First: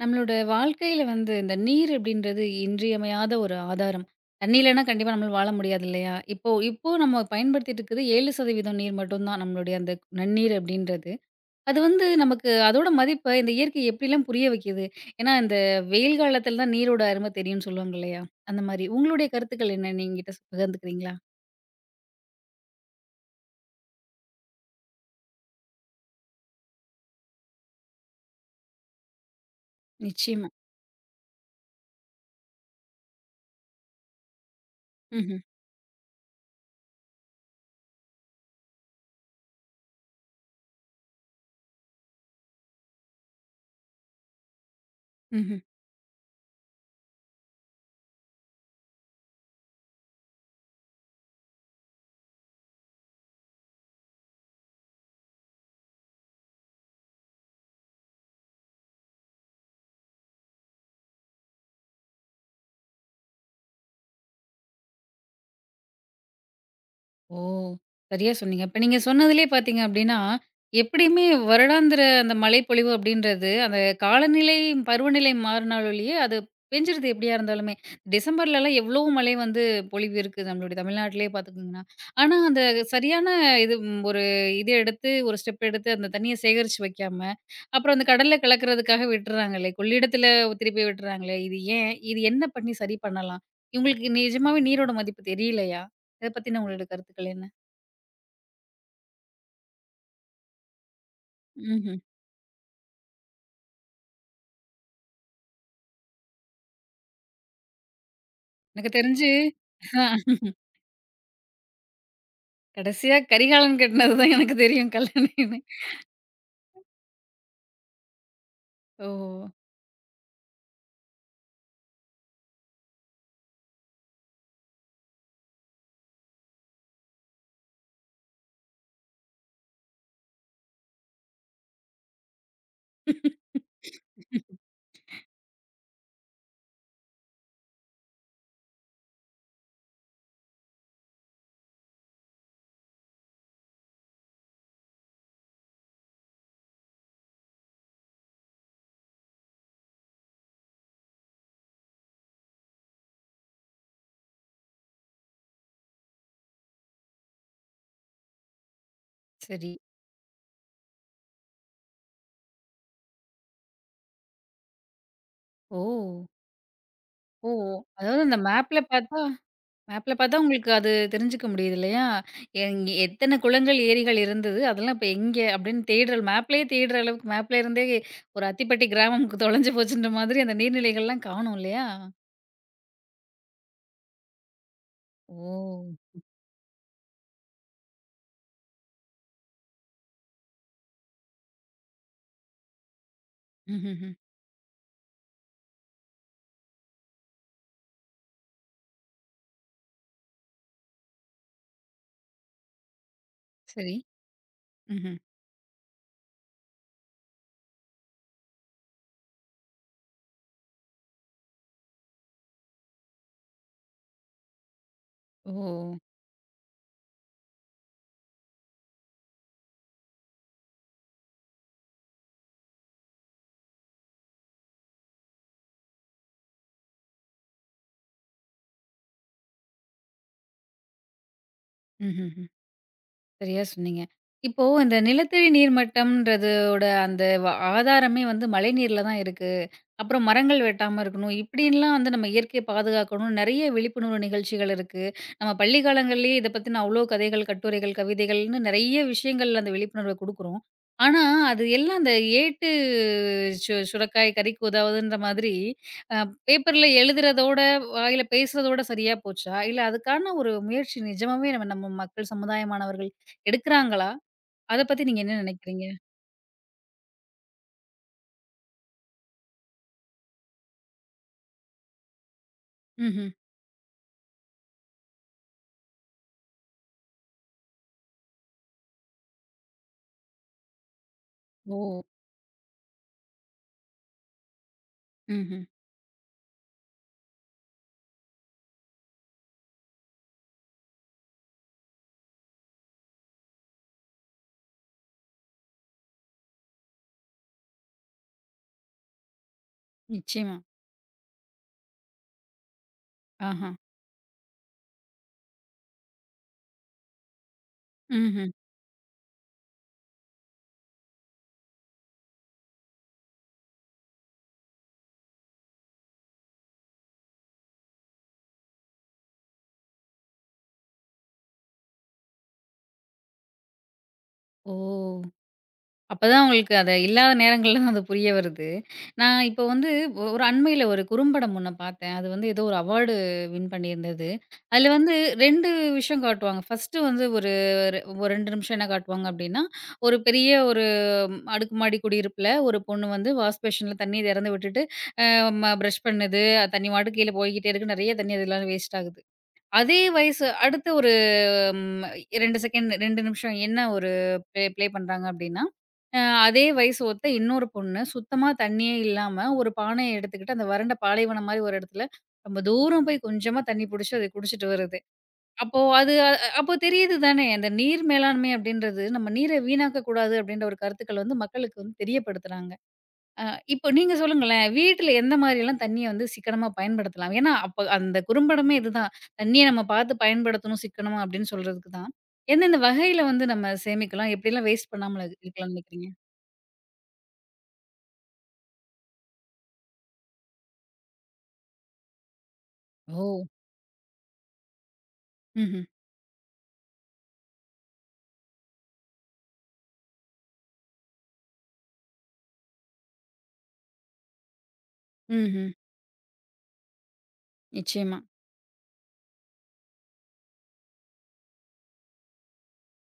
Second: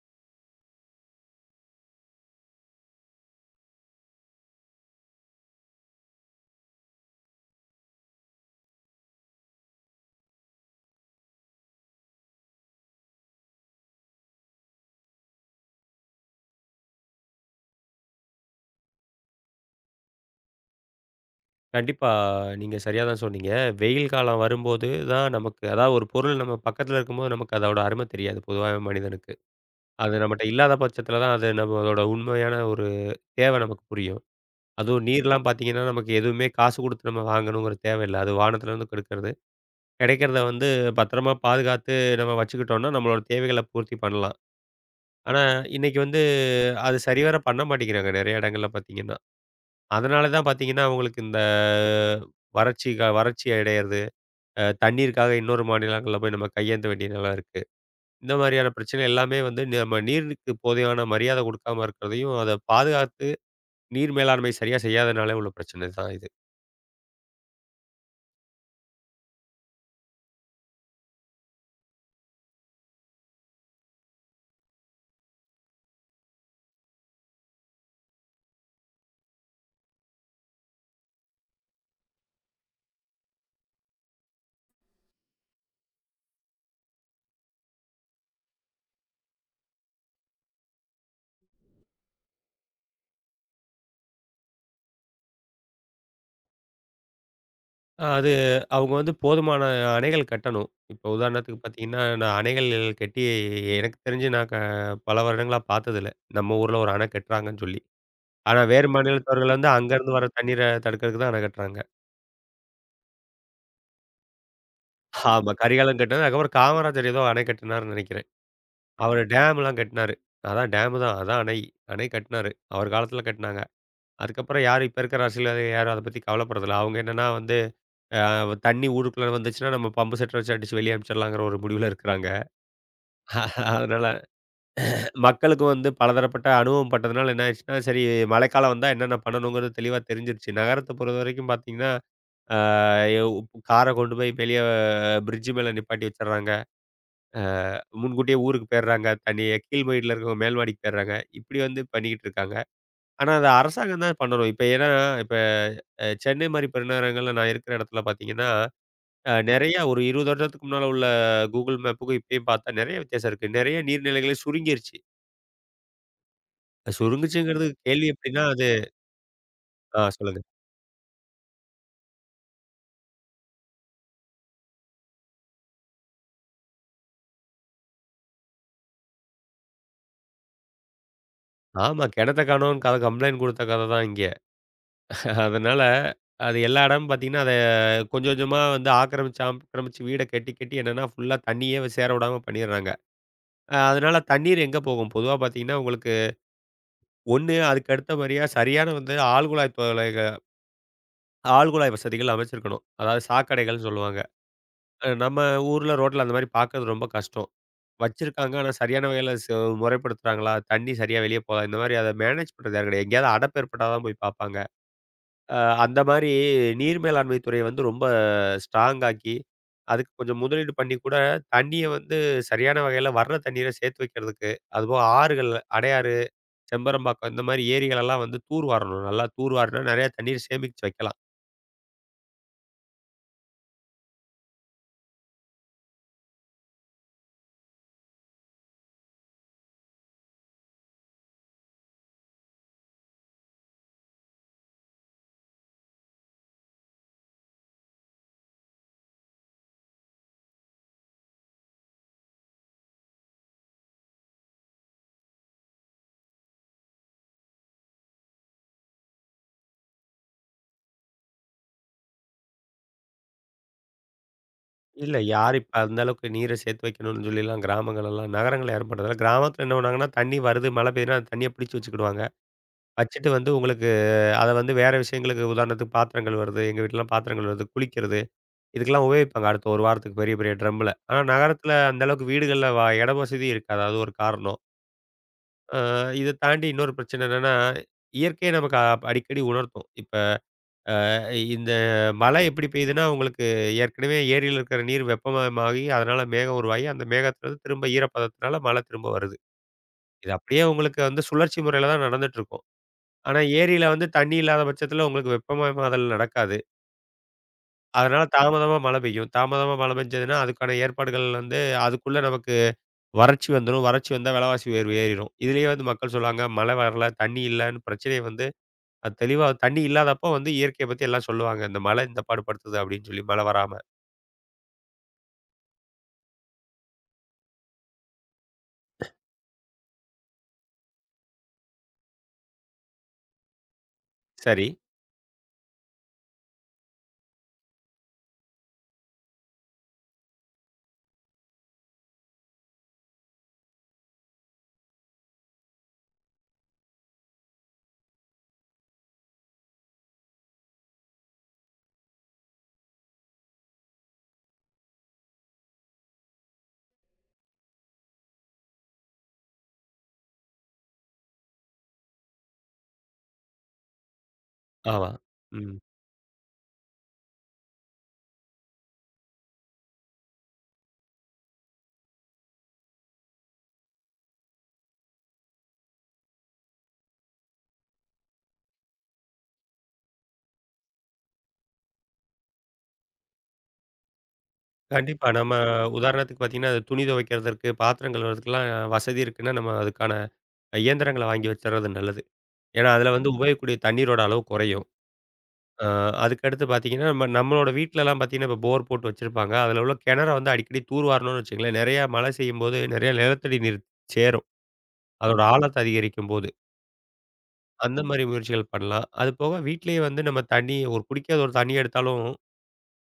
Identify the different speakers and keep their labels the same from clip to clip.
Speaker 1: நம்மளோட வாழ்க்கையில வந்து இந்த நீர் அப்படின்றது இன்றியமையாத ஒரு ஆதாரம். தண்ணி இல்லைன்னா கண்டிப்பா நம்மளால வாழ முடியாது இல்லையா? இப்போ இப்போ நம்ம பயன்படுத்திட்டு இருக்குது 7% நீர் மட்டும் தான் நம்மளுடைய அந்த நன்னீர் அப்படின்றது. அது வந்து நமக்கு அதோட மதிப்ப இந்த இயற்கை எப்படிலாம் புரிய வைக்கிது? ஏன்னா இந்த வெயில் காலத்துல தான் நீரோட அருமை தெரியும்னு சொல்லுவாங்க இல்லையா? அந்த மாரி உங்களுடைய கருத்துக்கள் என்ன? நீங்க என்கிட்ட பகிர்ந்துக்கிறீங்களா?
Speaker 2: கண்டிப்பா. நீங்க சரியா தான் சொன்னீங்க. வெயில் காலம் வரும்போது தான் நமக்கு அதாவது ஒரு பொருள் நம்ம பக்கத்துல இருக்கும்போது நமக்கு அதோட அருமை தெரியாது பொதுவாவே மனிதனுக்கு. அது நம்மட்ட
Speaker 1: நிச்சயமா.
Speaker 2: இல்லாத பட்சத்துல தான் அது நம்மளோட உண்மையான ஒரு தேவை நமக்கு புரியும். அதுவும்
Speaker 1: ம்ஹ்ம்.
Speaker 2: நீர்லாம் பார்த்தீங்கன்னா, நமக்கு எதுவுமே காசு குடுத்து நம்ம வாங்கணுங்கிற தேவையில்ல. அது வானத்துலருந்து கெடைக்கிறது. கெடைக்கிறத வந்து பத்திரமா பாதுகாத்து நம்ம வச்சுக்கிட்டோம்னா, நம்மளோட தேவைகள பூர்த்தி பண்ணலாம். ஆனா,
Speaker 1: ம்ஹ்ம்.
Speaker 2: இன்னைக்கு வந்து அது சரிவர பண்ண மாட்டேங்கிறாங்க நெறைய இடங்கள்ல பார்த்தீங்கன்னா. அதனால தான் பார்த்தீங்கன்னா, அவங்களுக்கு இந்த வறட்சி அடையறது. தண்ணீருக்காக இன்னொரு மாநிலங்கள்ல போய் நம்ம கையேந்த வேண்டிய நிலை இருக்கு. இந்த மாதிரியான பிரச்சனை எல்லாமே வந்து நம்ம நீருக்கு போதையான மரியாதை குடுக்காம இருக்கிறதையும், அத பாதுகாத்து நீர் மேலாண்மை சரியா செய்யாதனாலே உள்ள பிரச்சனை தான் இது.
Speaker 1: ஓ! சரியா சொன்னீங்க. இப்ப நீங்க சொன்னதிலேயே பார்த்தீங்க அப்படின்னா, எப்படியுமே வருடாந்திர அந்த மழைப்பொழிவு அப்படின்றது, அந்த காலநிலை, பருவநிலை மாறுனாலொழிய அது பெஞ்சுறது எப்படியா இருந்தாலுமே. டிசம்பர்லலாம் எவ்வளோ மழை வந்து பொழிவு இருக்குது நம்மளுடைய தமிழ்நாட்டிலேயே பார்த்துக்கிங்கன்னா. ஆனா அந்த சரியான இது ஒரு இது எடுத்து, ஒரு ஸ்டெப் எடுத்து அந்த தண்ணீய சேகரிச்சு வைக்காம, அப்புறம் அந்த கடல்ல கலக்கிறதுக்காக விட்டுறாங்களே, கொள்ளிடத்தில திருப்பி விட்டுறாங்களே, இது ஏன்? இது என்ன பண்ணி சரி பண்ணலாம்? இவங்களுக்கு நிஜமாவே நீரோட மதிப்பு தெரியலையா? இத பத்தின உங்களோட கருத்துக்கள் என்ன?
Speaker 2: அது அவங்க வந்து போதுமான அணைகள் கட்டணும். இப்போ உதாரணத்துக்கு
Speaker 1: ம்ஹ்ம்.
Speaker 2: பார்த்தீங்கன்னா, நான் அணைகள் கட்டி எனக்கு தெரிஞ்சு நான் க பல வருடங்களா பார்த்ததில்ல. நம்ம ஊர்ல ஒரு அணை கட்டுறாங்கன்னு சொல்லி. ஆனா வேறு
Speaker 1: எனக்கு தெரிஞ்சு
Speaker 2: மாநிலத்தவர்கள் வந்து
Speaker 1: ஆ
Speaker 2: அங்கருந்து வர தண்ணீர தடுக்கிறதுக்கு தான் அணை கட்டுறாங்க.
Speaker 1: கடைசியா கரிகாலன் கட்னது தான் எனக்கு தெரியும்
Speaker 2: ஆமா
Speaker 1: கல்லணைன்னு.
Speaker 2: கரிகாலன் கட்டினது. அதுக்கப்புறம் காமராஜர் ஏதோ அணை கட்டினாருன்னு நினைக்கிறேன்.
Speaker 1: ஓ!
Speaker 2: அவரு டேம்லாம் கட்டினாரு. அதான் டேம் தான். அதான் அணை. அணை கட்டினாரு. அவர் காலத்துல கட்டினாங்க. அதுக்கப்புறம் யாரும் இப்ப இருக்கிற அரசியல்வாதிகள் யாரும் அத பத்தி கவலைப்படுறதில்ல. அவங்க என்னன்னா வந்து, அ தண்ணி ஊருக்குள்ள வந்துச்சுன்னா, நம்ம பம்பு செட் வச்சு அடிச்சு வெளிய அனுப்பிச்சிடலாங்கிற ஒரு முடிவுல இருக்கிறாங்க. அதனால மக்களுக்கு வந்து பலதரப்பட்ட அனுபவம் பட்டதுனால என்ன ஆயிடுச்சுன்னா, சரி மழைக்காலம் வந்தா என்னென்ன பண்ணணுங்கிறது தெளிவா தெரிஞ்சிருச்சு. நகரத்த பொறுத்தவரைக்கும் பார்த்தீங்கன்னா, அ எவ் கார கொண்டு போய் வெளிய பிரிட்ஜ் மேல நிப்பாட்டி வச்சுடுறாங்க. முன்கூட்டியே ஊருக்கு போயிடுறாங்க. தனி கீழ் மாடியில இருக்கவங்க மேல் மாடிக்கு போயிடுறாங்க. இப்படி வந்து பண்ணிக்கிட்டு இருக்காங்க. ஆனா அத அரசாங்கம் தான் பண்ணணும். இப்ப ஏன்னா, இப்ப அ சென்னை மாரி பெருநகரங்கள்ல நான் இருக்கிற இடத்துல பார்த்தீங்கன்னா,
Speaker 1: சரி.
Speaker 2: நெறைய ஒரு 20 வருடத்துக்கு முன்னால உள்ள கூகுள் மேப்புக்கும் இப்பயும் பார்த்தா நெறைய வித்தியாசம் இருக்கு. நெறைய நீர்நிலைகளே சுருங்கிருச்சு.
Speaker 1: ஓ! ஓ!
Speaker 2: சுருங்குச்சுங்கிறது கேள்வி
Speaker 1: அதாவது அந்த
Speaker 2: எப்படின்னா அது
Speaker 1: மேப்ல பார்த்தா
Speaker 2: ஆ
Speaker 1: மேப்ல பார்த்தா
Speaker 2: சொல்லுங்க.
Speaker 1: உங்களுக்கு அது தெரிஞ்சுக்க முடியுது இல்லையா? எங் எத்தன குளங்கள், ஏரிகள் இருந்தது, அதெல்லாம் இப்ப எங்க அப்படின்னு தேடுற மேப்லயே தேடுற அளவுக்கு மேப்ல இருந்தே ஒரு அத்திப்பட்டி கிராமம்க்கு தொலைஞ்சு போச்சுன்ற மாதிரி அந்த நீர்நிலைகள்லாம் காணும் இல்லையா?
Speaker 2: ஆமா. கிணத்த காணோம்னு கத கம்ப்ளைண்ட் குடுத்த கத தான் இங்க. அதனால
Speaker 1: ஓ!
Speaker 2: அது எல்லா இடமும் பார்த்தீங்கன்னா, அத கொஞ்சம் கொஞ்சமா வந்து ஆக்கிரமிச்சு, ஆக்கிரமிச்சு வீட கட்டி கட்டி என்னன்னா ஃபுல்லா தண்ணியே சேர விடாம பண்ணிடுறாங்க.
Speaker 1: ம்ஹ்ஹ்ம்.
Speaker 2: அதனால தண்ணீர் எங்க போகும்? பொதுவா பார்த்தீங்கன்னா, உங்களுக்கு 1 அதுக்கு அடுத்தபடியா சரியான வந்து ஆழ்குழாய் வசதிகள் அமைச்சிருக்கணும். அதாவது சாக்கடைகள்னு
Speaker 1: சரி.
Speaker 2: சொல்லுவாங்க.
Speaker 1: ம்ஹ்ம்.
Speaker 2: நம்ம ஊர்ல ரோட்ல அந்த மாரி பார்க்கறது ரொம்ப கஷ்டம். வச்சிருக்காங்க. ஆனா சரியான வகையில முறைப்படுத்துறாங்களா? தண்ணி சரியா வெளிய போதா? இந்த மாரி அத மேனேஜ் பண்றது யாரும் கிடையாது. எங்கேயாவது அடைப்பு ஏற்பட்டா தான் போய் பார்ப்பாங்க.
Speaker 1: ஓ!
Speaker 2: அ அந்த மாரி நீர் மேலாண்மை துறைய வந்து ரொம்ப ஸ்ட்ராங் ஆக்கி, அதுக்கு கொஞ்சம் முதலீடு பண்ணி கூட தண்ணிய வந்து சரியான வகையில வர்ற தண்ணீர சேர்த்து வைக்கிறதுக்கு, அதுபோக ஆறுகள் அடையாறு செம்பரம்பாக்கம் இந்த மாரி ஏரிகளெல்லாம் வந்து தூர் வாரணும். நல்லா தூர் வாருனா நெறைய தண்ணீர் சேமிச்சு வைக்கலாம்.
Speaker 1: ம்ஹ்ம். சரியா சொன்னீங்க. இப்போ இந்த நிலத்தடி நீர் மட்டம்ன்றதோட அந்த வ ஆதாரமே வந்து மழைநீர்ல தான் இருக்கு. அப்புறம் மரங்கள் வெட்டாம இருக்கணும். இப்படின்லாம் வந்து நம்ம இயற்கையை பாதுகாக்கணும். நெறைய விழிப்புணர்வு நிகழ்ச்சிகள் இருக்கு. நம்ம பள்ளி காலங்கள்லேயே இத பத்தின அவ்ளோ கதைகள், கட்டுரைகள், கவிதைகள்னு நெறைய விஷயங்கள் அந்த விழிப்புணர்வ குடுக்குறோம். ஆனா, அது எல்லாம் அந்த ஏட்டு சுரைக்காய் கறிக்கு உதவுதுன்ற மாதிரி அ பேப்பர்ல எழுதுறதோட, வாயில பேசுறதோட சரியா போச்சா? இல்ல அதுக்கான ஒரு முயற்சி நிஜமாவே நம்ம நம்ம மக்கள் சமுதாயமானவர்கள் எடுக்குறாங்களா? அத பத்தி
Speaker 2: இல்ல
Speaker 1: நீங்க என்ன
Speaker 2: யார் இப்ப
Speaker 1: நினைக்கிறீங்க?
Speaker 2: அந்த அளவுக்கு நீர சேர்த்து வைக்கணும்னு சொல்லிலாம் கிராமங்கள் எல்லாம் நகரங்கள்ல யாரும் பண்றதில்ல. கிராமத்துல என்ன பண்ணுவாங்கன்னா, தண்ணி வருது மழை பெய்யுதுன்னா, அந்த தண்ணிய பிடிச்சு வச்சுக்கிடுவாங்க.
Speaker 1: ம்ஹ்ம்.
Speaker 2: வச்சுட்டு வந்து உங்களுக்கு அத வந்து வேற விஷயங்களுக்கு உதாரணத்துக்கு பாத்திரம் கழுவுறது, எங்க வீட்லலாம் பாத்திரம் கழுவுறது, குளிக்கிறது இதுக்கெல்லாம் உபயோகிப்பாங்க அடுத்த 1 வாரத்துக்கு பெரிய பெரிய ட்ரம்ல. ஆனா நகரத்துல
Speaker 1: ஓ!
Speaker 2: அந்த அளவுக்கு வீடுகள்ல இட வசதி இருக்காது. அது ஒரு காரணம்.
Speaker 1: ம்ஹ்ம்.
Speaker 2: அ இத தாண்டி இன்னொரு பிரச்சனை என்னன்னா, இயற்கையை நமக்கு அடிக்கடி உணர்த்தும். இப்ப இந்த மழை எப்படி பெய்யுதுன்னா, உங்களுக்கு ஏற்கனவே ஏரியில இருக்கிற நீர் வெப்பமயமாகி, அதனால மேகம் உருவாகி, அந்த மேகத்துலருந்து திரும்ப ஈரப்பதத்தினால மழை திரும்ப வருது. இது
Speaker 1: நிச்சயமா.
Speaker 2: அப்படியே உங்களுக்கு வந்து சுழற்சி முறையில தான் நடந்துட்டுருக்கும். ஆனா,
Speaker 1: ஆஹா.
Speaker 2: ஏரியில வந்து தண்ணி இல்லாத பட்சத்தில உங்களுக்கு வெப்பமயமாதல் நடக்காது. அதனால
Speaker 1: ம்ஹ்ம்.
Speaker 2: தாமதமா மழை பெய்யும். தாமதமா மழை பெஞ்சதுன்னா, அதுக்கான ஏற்பாடுகள் வந்து அதுக்குள்ள நமக்கு வறட்சி வந்துரும். வறட்சி வந்தா விலைவாசி உயர்வு ஏறிரும். இதுலயே வந்து மக்கள் சொல்லுவாங்க, மழை வரல, தண்ணி இல்லன்னு பிரச்சனைய வந்து அது தெளிவா தண்ணி இல்லாதப்போ வந்து இயற்கைய பத்தி எல்லாம் சொல்லுவாங்க. இந்த மழை இந்த பாடு படுத்துது அப்படின்னு சொல்லி மழை வராம.
Speaker 1: ஓ! அப்பதான் உங்களுக்கு அது இல்லாத நேரங்கள்ல தான் அது புரிய வருது. நான் இப்போ வந்து ஒரு அண்மையில ஒரு குறும்படம் ஒண்ணு பார்த்தேன். அது வந்து ஏதோ ஒரு அவார்டு வின் பண்ணியிருந்தது.
Speaker 2: சரி.
Speaker 1: அதுல வந்து 2 விஷயம் காட்டுவாங்க. ஃபர்ஸ்ட்டு வந்து ஒரு ஒரு ஒரு 2 நிமிஷம் என்ன காட்டுவாங்க அப்டின்னா, ஒரு பெரிய ஒரு ம், அடுக்குமாடி குடியிருப்புல ஒரு பொண்ணு வந்து வாஷ் பேஷன்ல தண்ணீ திறந்து விட்டுட்டு, அ ம பிரஷ் பண்ணுது. அது தண்ணி பாட்டுக்கு கீழ போய்க்கிட்டே இருக்கு. நெறைய தண்ணி அதெல்லாம் வேஸ்ட் ஆகுது. அதே வயசு அடுத்து ஒரு ம், 2 செகண்ட் 2 நிமிஷம் என்ன ஒரு ப்ளே ப்ளே பண்றாங்க அப்டின்னா, அ அதே வயசு ஒத்த இன்னொரு பொண்ணு சுத்தமா தண்ணியே இல்லாம ஒரு பானைய எடுத்துக்கிட்டு அந்த வறண்ட பாலைவனம் மாரி ஒரு இடத்துல ரொம்ப தூரம் போய் கொஞ்சமா தண்ணி புடிச்சு அத குடிச்சிட்டு வருது.
Speaker 2: ஆமா. ம்.
Speaker 1: அப்போ அது அ அ- அப்போ தெரியுது தானே, அந்த நீர் மேலாண்மை அப்டின்றது நம்ம நீர வீணாக்க கூடாது அப்டின்ற ஒரு கருத்துக்கள் வந்து மக்களுக்கு வந்து தெரியப்படுத்துறாங்க. அ இப்போ நீங்க சொல்லுங்களேன். வீட்ல எந்த மாரியெல்லாம் தண்ணீய வந்து சிக்கனமா பயன்படுத்தலாம்? ஏன்னா, அப்ப அந்த குறும்படமே இதுதான். தண்ணீய நம்ம பார்த்து பயன்படுத்தணும் சிக்கனமா அப்படின்னு சொல்றதுக்கு தான். எந்தெந்த வகையில வந்து நம்ம சேமிக்கலாம்? எப்படிலாம் வேஸ்ட் பண்ணாமல
Speaker 2: கண்டிப்பா.
Speaker 1: இரு
Speaker 2: நம்ம
Speaker 1: இருக்கலாம்னு நினைக்கிறீங்க?
Speaker 2: உதாரணத்துக்கு பார்த்தீங்கன்னா, அது துணி துவைக்கிறதற்கு, பாத்திரம் கழுவுறதுக்குலாம் வசதி இருக்குன்னா, நம்ம அதுக்கான இயந்திரங்கள வாங்கி வச்சுறது நல்லது. ஏன்னா, அதில
Speaker 1: ஓ!
Speaker 2: வந்து உபயோகிக்கக்கூடிய தண்ணீரோட அளவு குறையும்.
Speaker 1: ம்ஹ்ம்.
Speaker 2: அ அதுக்கடுத்து பார்த்தீங்கன்னா, நம்ம நம்மளோட வீட்லலாம் பார்த்தீங்கன்னா, இப்போ போர் போட்டு வச்சிருப்பாங்க. அதில உள்ள கிணற வந்து அடிக்கடி தூர்வாரணும்னு வச்சுக்கங்களேன். நிறையா மழை செய்யும்போது, நிறைய நிலத்தடி நீர் சேரும். அதோட
Speaker 1: ம்ஹ்ம்.
Speaker 2: ஆழத்த அதிகரிக்கும்போது. அந்த
Speaker 1: நிச்சயமா,
Speaker 2: மாரி முயற்சிகள் பண்ணலாம். அது போக வீட்லயே வந்து நம்ம தண்ணி ஒரு குடிக்காத ஒரு தண்ணி எடுத்தாலும்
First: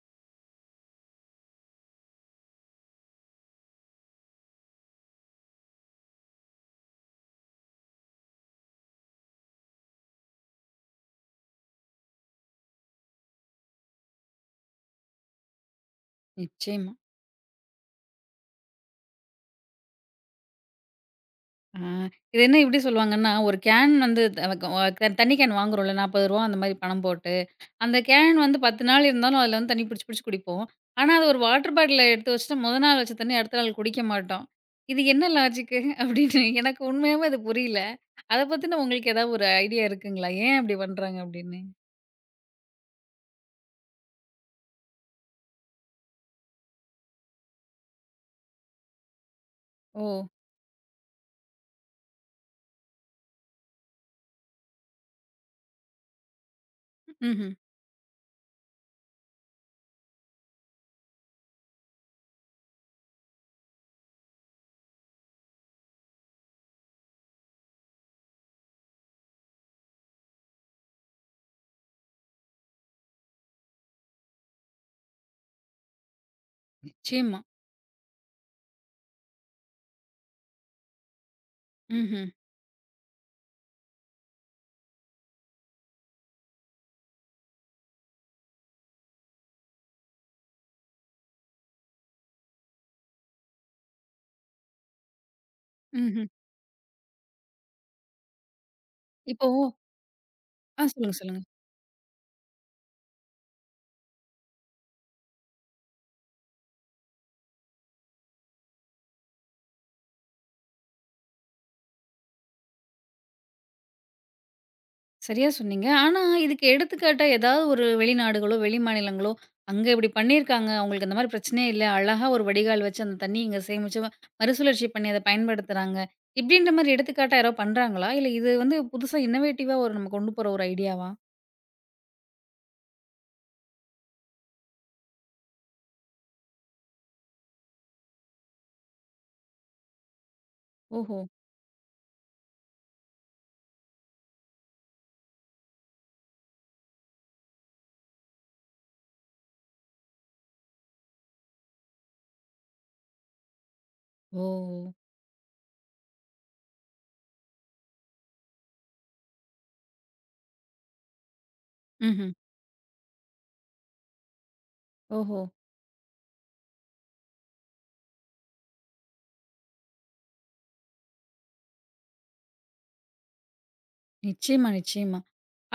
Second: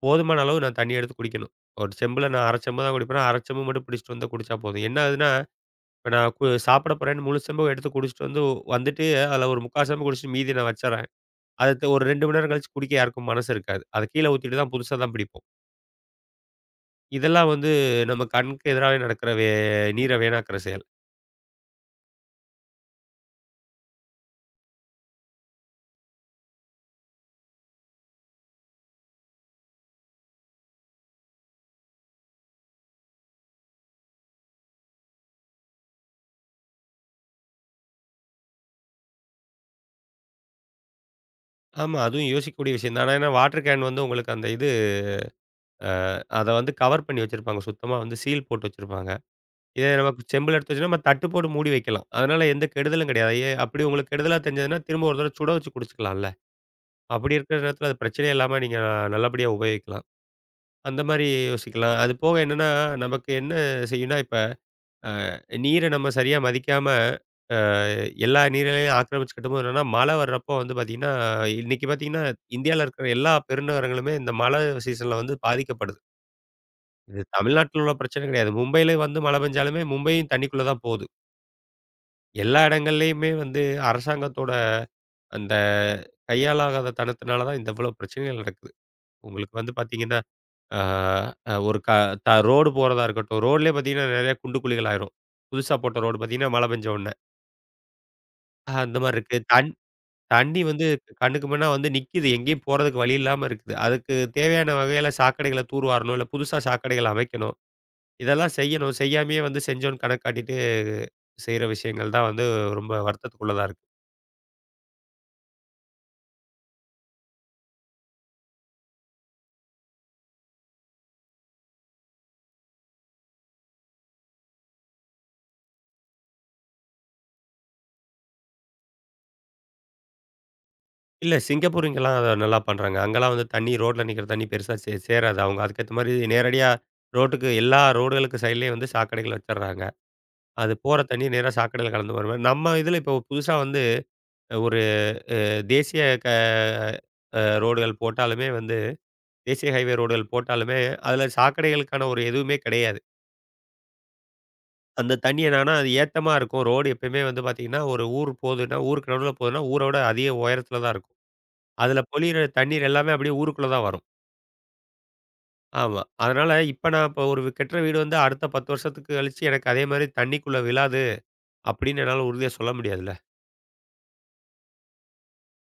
Speaker 2: போதுமான அளவு நான் தண்ணி எடுத்து குடிக்கணும். ஒரு செம்புல நான் 1/2 செம்பு தான் குடிப்பேன். 1/2 செம்பு மட்டும் பிடிச்சிட்டு வந்தா குடிச்சா போதும். என்ன ஆகுதுன்னா, இப்ப நான் சாப்பிட போறேன்னு முழு செம்பு எடுத்து குடிச்சிட்டு வந்துட்டு, அதில ஒரு 1/4 செம்பு குடிச்சிட்டு மீதிய நான் வச்சுர்றேன். அடுத்து ஒரு 2 மணி நேரம் கழிச்சு குடிக்க யாருக்கும் மனசு இருக்காது. அத கீழ ஊத்திட்டு தான் புதுசா தான் பிடிப்போம்.
Speaker 1: நிச்சயமா.
Speaker 2: இதெல்லாம் வந்து நம்ம கண்ணுக்கு எதிராவே நடக்கிற நீர வீணாக்குற செயல்.
Speaker 1: ஆ இது என்ன இப்படி சொல்லுவாங்கன்னா, ஒரு கேன் வந்து த வக்க- வ க தண்ணி கேன் வாங்குறோம்ல ரூ. 40 அந்த மாரி பணம் போட்டு அந்த கேன் வந்து 10 நாள் இருந்தாலும் அதில வந்து தண்ணி பிடிச்சு, பிடிச்சு குடிப்போம். ஆனா, அது ஒரு வாட்டர் பாட்டில்ல எடுத்து வச்சுட்டு மொத நாள் வச்ச தண்ணி அடுத்த நாள் குடிக்க மாட்டோம். இது என்ன லாஜிக்கு? அப்படின்னு எனக்கு உண்மையாவே அது புரியல. அத பத்தின உங்களுக்கு ஏதாவது ஒரு ஐடியா இருக்குங்களா? ஏன் அப்படி பண்றாங்க அப்படின்னு?
Speaker 2: ஆமா, அதுவும் யோசிக்கக்கூடிய விஷயம் தான். ஆனா, ஏன்னா வாட்டர் கேன் வந்து உங்களுக்கு அந்த இது அத வந்து கவர் பண்ணி வச்சிருப்பாங்க. சுத்தமா வந்து சீல் போட்டு வச்சிருப்பாங்க. இதே
Speaker 1: ஓ!
Speaker 2: நமக்கு செம்புல எடுத்து வச்சோம்னா, நம்ம தட்டு போட்டு மூடி வைக்கலாம். அதனால எந்த கெடுதலும் கிடையாது. அப்படி உங்களுக்கு கெடுதலா தெரிஞ்சதுன்னா, திரும்ப ஒரு தடவ சுட வச்சு குடிச்சுக்கலாம்ல. அப்படி
Speaker 1: ம்ஹ்ம்.
Speaker 2: இருக்கிற நேரத்தில அது பிரச்சனையே இல்லாம நீங்க நல்லபடியா உபயோகிக்கலாம். அந்த மாரி யோசிக்கலாம். அது போக என்னன்னா, நமக்கு என்ன செய்யும்னா, இப்ப அ நீரை நம்ம சரியா மதிக்காம, அ எல்லா நீரையும் ஆக்கிரமிச்சுக்கிட்டமும் என்னன்னா, மழை வர்றப்போ வந்து பார்த்தீங்கன்னா, இன்னைக்கு பார்த்தீங்கன்னா, இந்தியால இருக்கிற எல்லா பெருநகரங்களுமே இந்த மழை சீசன்ல வந்து பாதிக்கப்படுது. இது
Speaker 1: நிச்சயமா.
Speaker 2: தமிழ்நாட்டில உள்ள பிரச்சனை கிடையாது. மும்பையில வந்து மழை பெஞ்சாலுமே மும்பையும் தண்ணிக்குள்ள தான் போது.
Speaker 1: ம்ஹ்ம்.
Speaker 2: எல்லா இடங்கள்லயுமே வந்து அரசாங்கத்தோட அந்த கையாலாகாத தனத்தினால தான் இந்த இவ்வளோ பிரச்சனைகள் நடக்குது. உங்களுக்கு வந்து பார்த்தீங்கன்னா, ஆ அ ஒரு க த ரோடு போறதா இருக்கட்டும், ரோட்லயே பார்த்தீங்கன்னா நெறைய குண்டு குழிகள் ஆயிரும். புதுசா போட்ட ரோடு
Speaker 1: ம்ஹ்ம்.
Speaker 2: பார்த்தீங்கன்னா, மழை பெஞ்ச உடனே. அந்த மாரி இருக்கு.
Speaker 1: இப்போ
Speaker 2: தண்ணி
Speaker 1: ஆ
Speaker 2: வந்து
Speaker 1: சொல்லுங்க, சொல்லுங்க.
Speaker 2: கண்ணுக்கு முன்னா வந்து நிக்கிது. எங்கேயும் போறதுக்கு வழி இல்லாம இருக்குது. அதுக்கு தேவையான வகையில சாக்கடைகள தூர்வாரணும், இல்ல புதுசா சாக்கடைகள் அமைக்கணும். இதெல்லாம் செய்யணும். செய்யாமயே வந்து செஞ்சோன்னு கணக்கு காட்டிட்டு செய்ற விஷயங்கள் தான் வந்து ரொம்ப வருத்தத்துக்குள்ளதா இருக்கு.
Speaker 1: சரியா சொன்னீங்க. ஆனா, இதுக்கு எடுத்துக்காட்டா ஏதாவது ஒரு வெளிநாடுகளோ, வெளி மாநிலங்களோ, அங்க இப்படி பண்ணியிருக்காங்க. அவங்களுக்கு அந்த மாரி பிரச்சனையே இல்ல. அழகா ஒரு வடிகால் வச்சு அந்த தண்ணி இங்க சேமிச்சு மறுசுழற்சி பண்ணி அத பயன்படுத்துறாங்க. இப்படின்ற மாரி எடுத்துக்காட்டா யாரோ பண்றாங்களா? இல்ல இது வந்து புதுசா இன்னோவேட்டிவா ஒரு நம்ம கொண்டு போற ஒரு ஐடியாவா?
Speaker 2: இல்ல சிங்கப்பூர், இங்கலாம் அத நல்லா பண்றாங்க. அங்கலாம் வந்து தண்ணி ரோட்ல நிக்கிற தண்ணி பெருசா சேராது. அவங்க அதுக்கேத்த மாரி நேரடியா ரோட்டுக்கு எல்லா ரோடுகளுக்கு சைட்லயும் வந்து சாக்கடைகள் வச்சர்றாங்க. அது போற
Speaker 1: ஓஹோ!
Speaker 2: தண்ணி நேரா சாக்கடையில கலந்து போற மாரி. நம்ம இதுல இப்போ புதுசா வந்து ஒரு அ தேசிய க அ ரோடுகள் போட்டாலுமே வந்து தேசிய ஹைவே ரோடுகள் போட்டாலுமே, அதுல சாக்கடைகளுக்கான ஒரு எதுவுமே கிடையாது.
Speaker 1: ஓ!
Speaker 2: அந்த தண்ணி என்னன்னா, அது ஏத்தமா இருக்கும். ரோடு எப்பயுமே வந்து பார்த்தீங்கன்னா, ஒரு ஊர் போகுதுன்னா, ஊருக்கு நடுவுல போகுதுன்னா, ஊர விட அதிக உயரத்துல தான் இருக்கும். அதுல
Speaker 1: ம்ஹ்ம்.
Speaker 2: பொழியிற தண்ணீர் எல்லாமே அப்படியே ஊருக்குள்ள தான் வரும்.
Speaker 1: ஓஹோ!
Speaker 2: ஆமா. அதனால இப்ப நான் இப்ப ஒரு கட்டுற வீடு வந்து அடுத்த 10 வருஷத்துக்கு கழிச்சு எனக்கு அதே மாரி தண்ணிக்குள்ள விழாது அப்படின்னு என்னால உறுதியா சொல்ல முடியாதுல்ல.
Speaker 1: நிச்சயமா, நிச்சயமா.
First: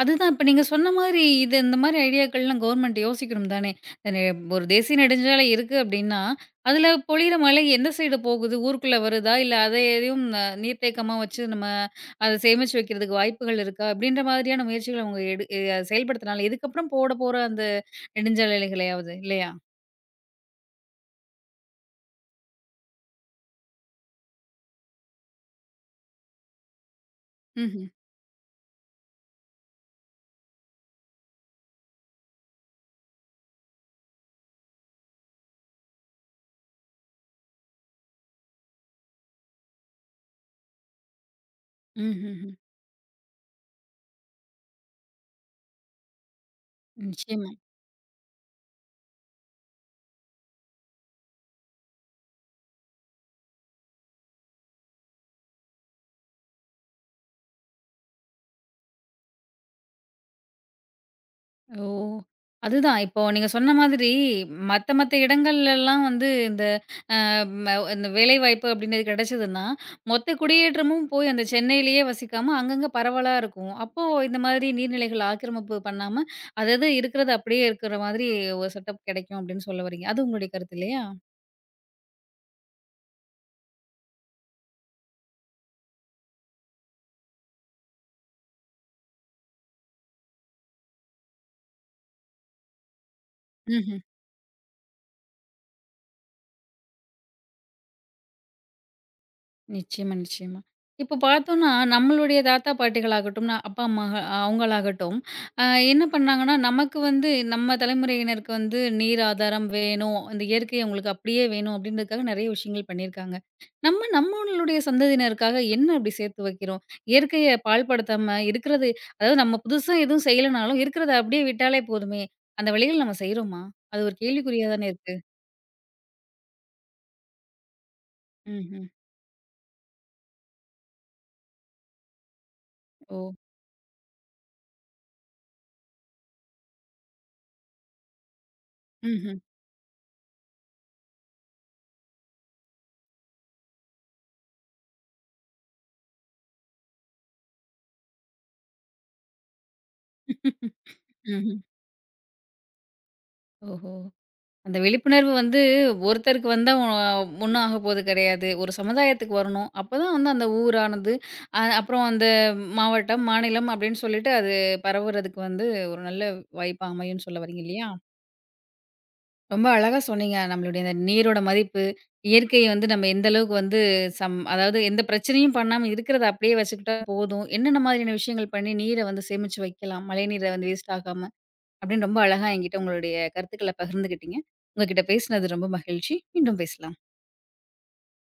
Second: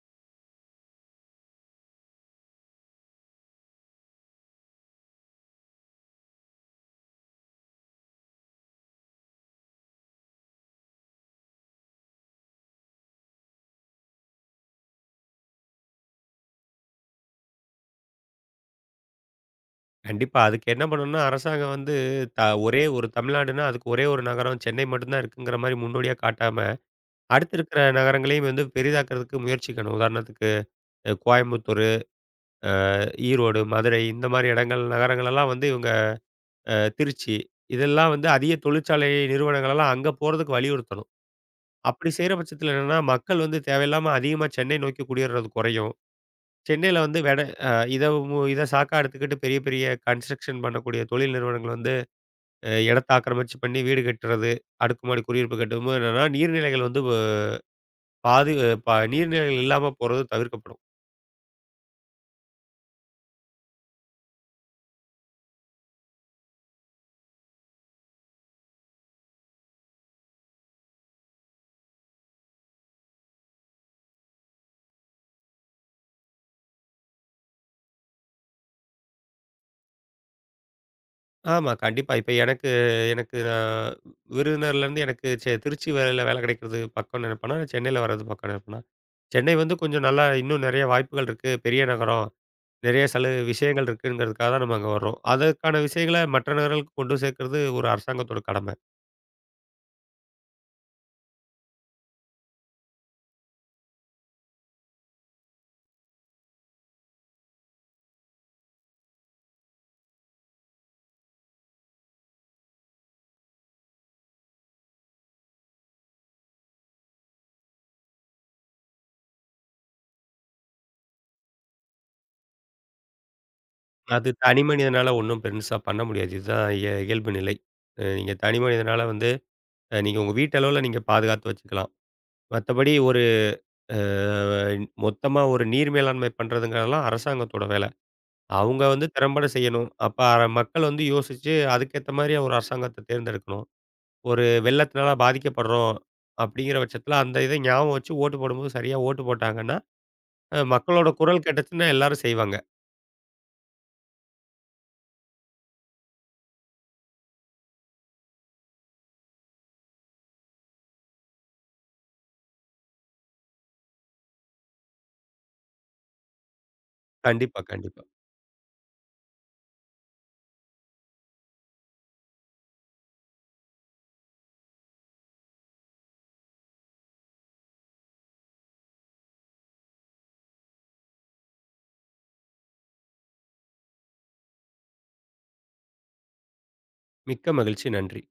Speaker 1: அதுதான் இப்ப நீங்க சொன்ன மாதிரி இது இந்த மாதிரி ஐடியாக்கள்லாம் கவர்மெண்ட் யோசிக்கணும் தானே. அ ஒரு தேசிய நெடுஞ்சாலை இருக்கு அப்டின்னா, அதுல பொழியிற மழை எந்த சைடு போகுது? ஊருக்குள்ள வருதா? இல்ல அத எதையும் அ நீர்த்தேக்கமா வச்சு நம்ம அத சேமிச்சு வைக்கிறதுக்கு வாய்ப்புகள் இருக்கா? அப்படின்ற மாதிரியான முயற்சிகள் அவங்க எடு அ செயல்படுத்தினால, இதுக்கப்புறம் போட போற அந்த நெடுஞ்சாலைகளையாவது இல்லையா?
Speaker 2: கண்டிப்பா அதுக்கு என்ன பண்ணணும்னா அரசாங்கம் வந்து த ஒரே ஒரு தமிழ்நாடுன்னா அதுக்கு ஒரே ஒரு நகரம் சென்னை மட்டும் தான் இருக்குங்கிற மாரி முன்னோடியா காட்டாம, அடுத்து இருக்கிற
Speaker 1: ம்ஹ்ம்.
Speaker 2: நகரங்களையும் வந்து பெரிதாக்கிறதுக்கு முயற்சிக்கணும். உதாரணத்துக்கு கோயம்புத்தூரு, ஈரோடு, மதுரை இந்த மாரி இடங்கள் நகரங்கள் எல்லாம் வந்து இவங்க திருச்சி இதெல்லாம் வந்து அதிக தொழிற்சாலை நிறுவனங்கள் எல்லாம் அங்க போறதுக்கு வலியுறுத்தணும். அப்படி செய்ற
Speaker 1: ம்ஹ்ஹ்ம்.
Speaker 2: பட்சத்தில என்னன்னா, மக்கள் வந்து தேவையில்லாம அதிகமா சென்னை நோக்கி குடியேறது குறையும். சென்னையில வந்து வெட
Speaker 1: நிச்சயமா.
Speaker 2: அ இத மு இத சாக்கா எடுத்துக்கிட்டு பெரிய, பெரிய கன்ஸ்ட்ரக்ஷன் பண்ணக்கூடிய தொழில் நிறுவனங்கள் வந்து இடத்த ஆக்கிரமிச்சு பண்ணி வீடு கட்டுறது, அடுக்குமாடி குடியிருப்பு கட்டும்போது என்னன்னா, நீர்நிலைகள் வந்து வ பாதி ப நீர்நிலைகள் இல்லாம போறது தவிர்க்கப்படும்.
Speaker 1: ஓ! அதுதான் இப்போ நீங்க சொன்ன மாதிரி மத்த மத்த இடங்கள்லலாம் வந்து இந்த இந்த வேலைவாய்ப்பு அப்படின்றது கிடைச்சதுன்னா, மொத்த குடியேற்றமும் போய் அந்த சென்னையிலேயே வசிக்காம, அங்கங்க பரவலா இருக்கும். அப்போ இந்த மாதிரி நீர்நிலைகள் ஆக்கிரமிப்பு பண்ணாம, அதது இருக்கிறது அப்படியே இருக்கிற மாதிரி ஒரு செட்டப் கிடைக்கும் அப்படின்னு சொல்ல வர்றீங்க. அது உங்களுடைய கருத்து இல்லையா?
Speaker 2: ஆமா, கண்டிப்பா. இப்ப எனக்கு எனக்கு நான் விருதுநகர்லேருந்து எனக்கு திருச்சி வேலை கிடைக்கிறது பக்கம்னு நினைப்பேனா, சென்னையில வர்றது பக்கம்னு நினைப்பேனா. சென்னை வந்து கொஞ்சம் நல்லா இன்னும் நெறைய வாய்ப்புகள் இருக்கு. பெரிய நகரம். நிறைய விஷயங்கள் இருக்குங்கிறதுக்காக தான் நம்ம அங்க வர்றோம். அதற்கான விஷயங்கள மற்ற நகரங்களுக்கு கொண்டு சேர்க்கிறது ஒரு அரசாங்கத்தோட கடமை.
Speaker 1: நிச்சயமா, நிச்சயமா. இப்ப பார்த்தோம்னா, நம்மளுடைய தாத்தா பாட்டிகளாகட்டும், அப்பா, அம்மா அவங்களாகட்டும், அ என்ன பண்ணாங்கன்னா, நமக்கு வந்து நம்ம தலைமுறையினருக்கு வந்து நீர் ஆதாரம் வேணும், இந்த இயற்கை அவங்களுக்கு அப்படியே வேணும் அப்படின்றதுக்காக நெறைய விஷயங்கள் பண்ணியிருக்காங்க. நம்மளுடைய சந்ததியினருக்காக என்ன அப்படி சேர்த்து வைக்கிறோம்? இயற்கைய பாழ்படுத்தாம இருக்கிறது அதாவது நம்ம புதுசா எதுவும் செய்யலனாலும் இருக்கிறத அப்படியே விட்டாலே போதுமே! அந்த வழிகள் நம்ம செய்றோமா? அது ஒரு
Speaker 2: அது தனி
Speaker 1: கேள்விக்குறியா தானே
Speaker 2: மனிதனால
Speaker 1: இருக்கு.
Speaker 2: ஒண்ணும் பெருசா பண்ண முடியாது. இதுதான் இயல்பு நிலை. நீங்க தனி
Speaker 1: ம்ஹ்ம்.
Speaker 2: மனிதனால வந்து நீங்க உங்க வீட்டளவுல நீங்க பாதுகாத்து வச்சுக்கலாம். மத்தபடி
Speaker 1: ஓ!
Speaker 2: ஒரு அ மொத்தமா ஒரு நீர் மேலாண்மை பண்றதுங்கிறதெல்லாம் அரசாங்கத்தோட வேலை. அவங்க வந்து
Speaker 1: ம்ஹ்ம்.
Speaker 2: திறம்பட செய்யணும். அப்ப மக்கள் வந்து யோசிச்சு அதுக்கேத்த மாரி ஒரு அரசாங்கத்த தேர்ந்தெடுக்கணும். ஒரு வெள்ளத்தினால பாதிக்கப்படுறோம் அப்படிங்கிற பட்சத்தில அந்த இத ஞாபகம் வச்சு ஓட்டு போடும்போது சரியா ஓட்டு போட்டாங்கன்னா மக்களோட குரல்
Speaker 1: ம்ஹ்ம்.
Speaker 2: கேட்டுச்சுன்னா எல்லாரும் செய்வாங்க.
Speaker 1: ஓஹோ! அந்த விழிப்புணர்வு வந்து ஒருத்தருக்கு வந்தா ஒண்ணும் ஆக போது கிடையாது. ஒரு சமுதாயத்துக்கு வரணும். அப்பதான் வந்து அந்த ஊரானது, அ அப்புறம் அந்த மாவட்டம், மாநிலம் அப்படின்னு சொல்லிட்டு அது பரவுறதுக்கு வந்து ஒரு நல்ல வாய்ப்பா அமையும்ன்னு சொல்ல
Speaker 2: கண்டிப்பா,
Speaker 1: வரீங்க இல்லையா?
Speaker 2: கண்டிப்பா.
Speaker 1: ரொம்ப அழகா சொன்னீங்க. நம்மளுடைய இந்த நீரோட மதிப்பு, இயற்கையை வந்து நம்ம எந்த அளவுக்கு வந்து அதாவது எந்த பிரச்சனையும் பண்ணாம இருக்கிறத அப்படியே வச்சுக்கிட்டா போதும். என்னென்ன மாதிரியான விஷயங்கள் பண்ணி நீரை வந்து சேமிச்சு வைக்கலாம்? மழைநீரை வந்து வேஸ்ட் ஆகாம அப்படின்னு ரொம்ப அழகா என்கிட்ட உங்களுடைய கருத்துக்கள பகிர்ந்துக்கிட்டீங்க. உங்ககிட்ட பேசினது ரொம்ப மகிழ்ச்சி. மீண்டும் பேசலாம்.
Speaker 2: மிக்க மகிழ்ச்சி. நன்றி.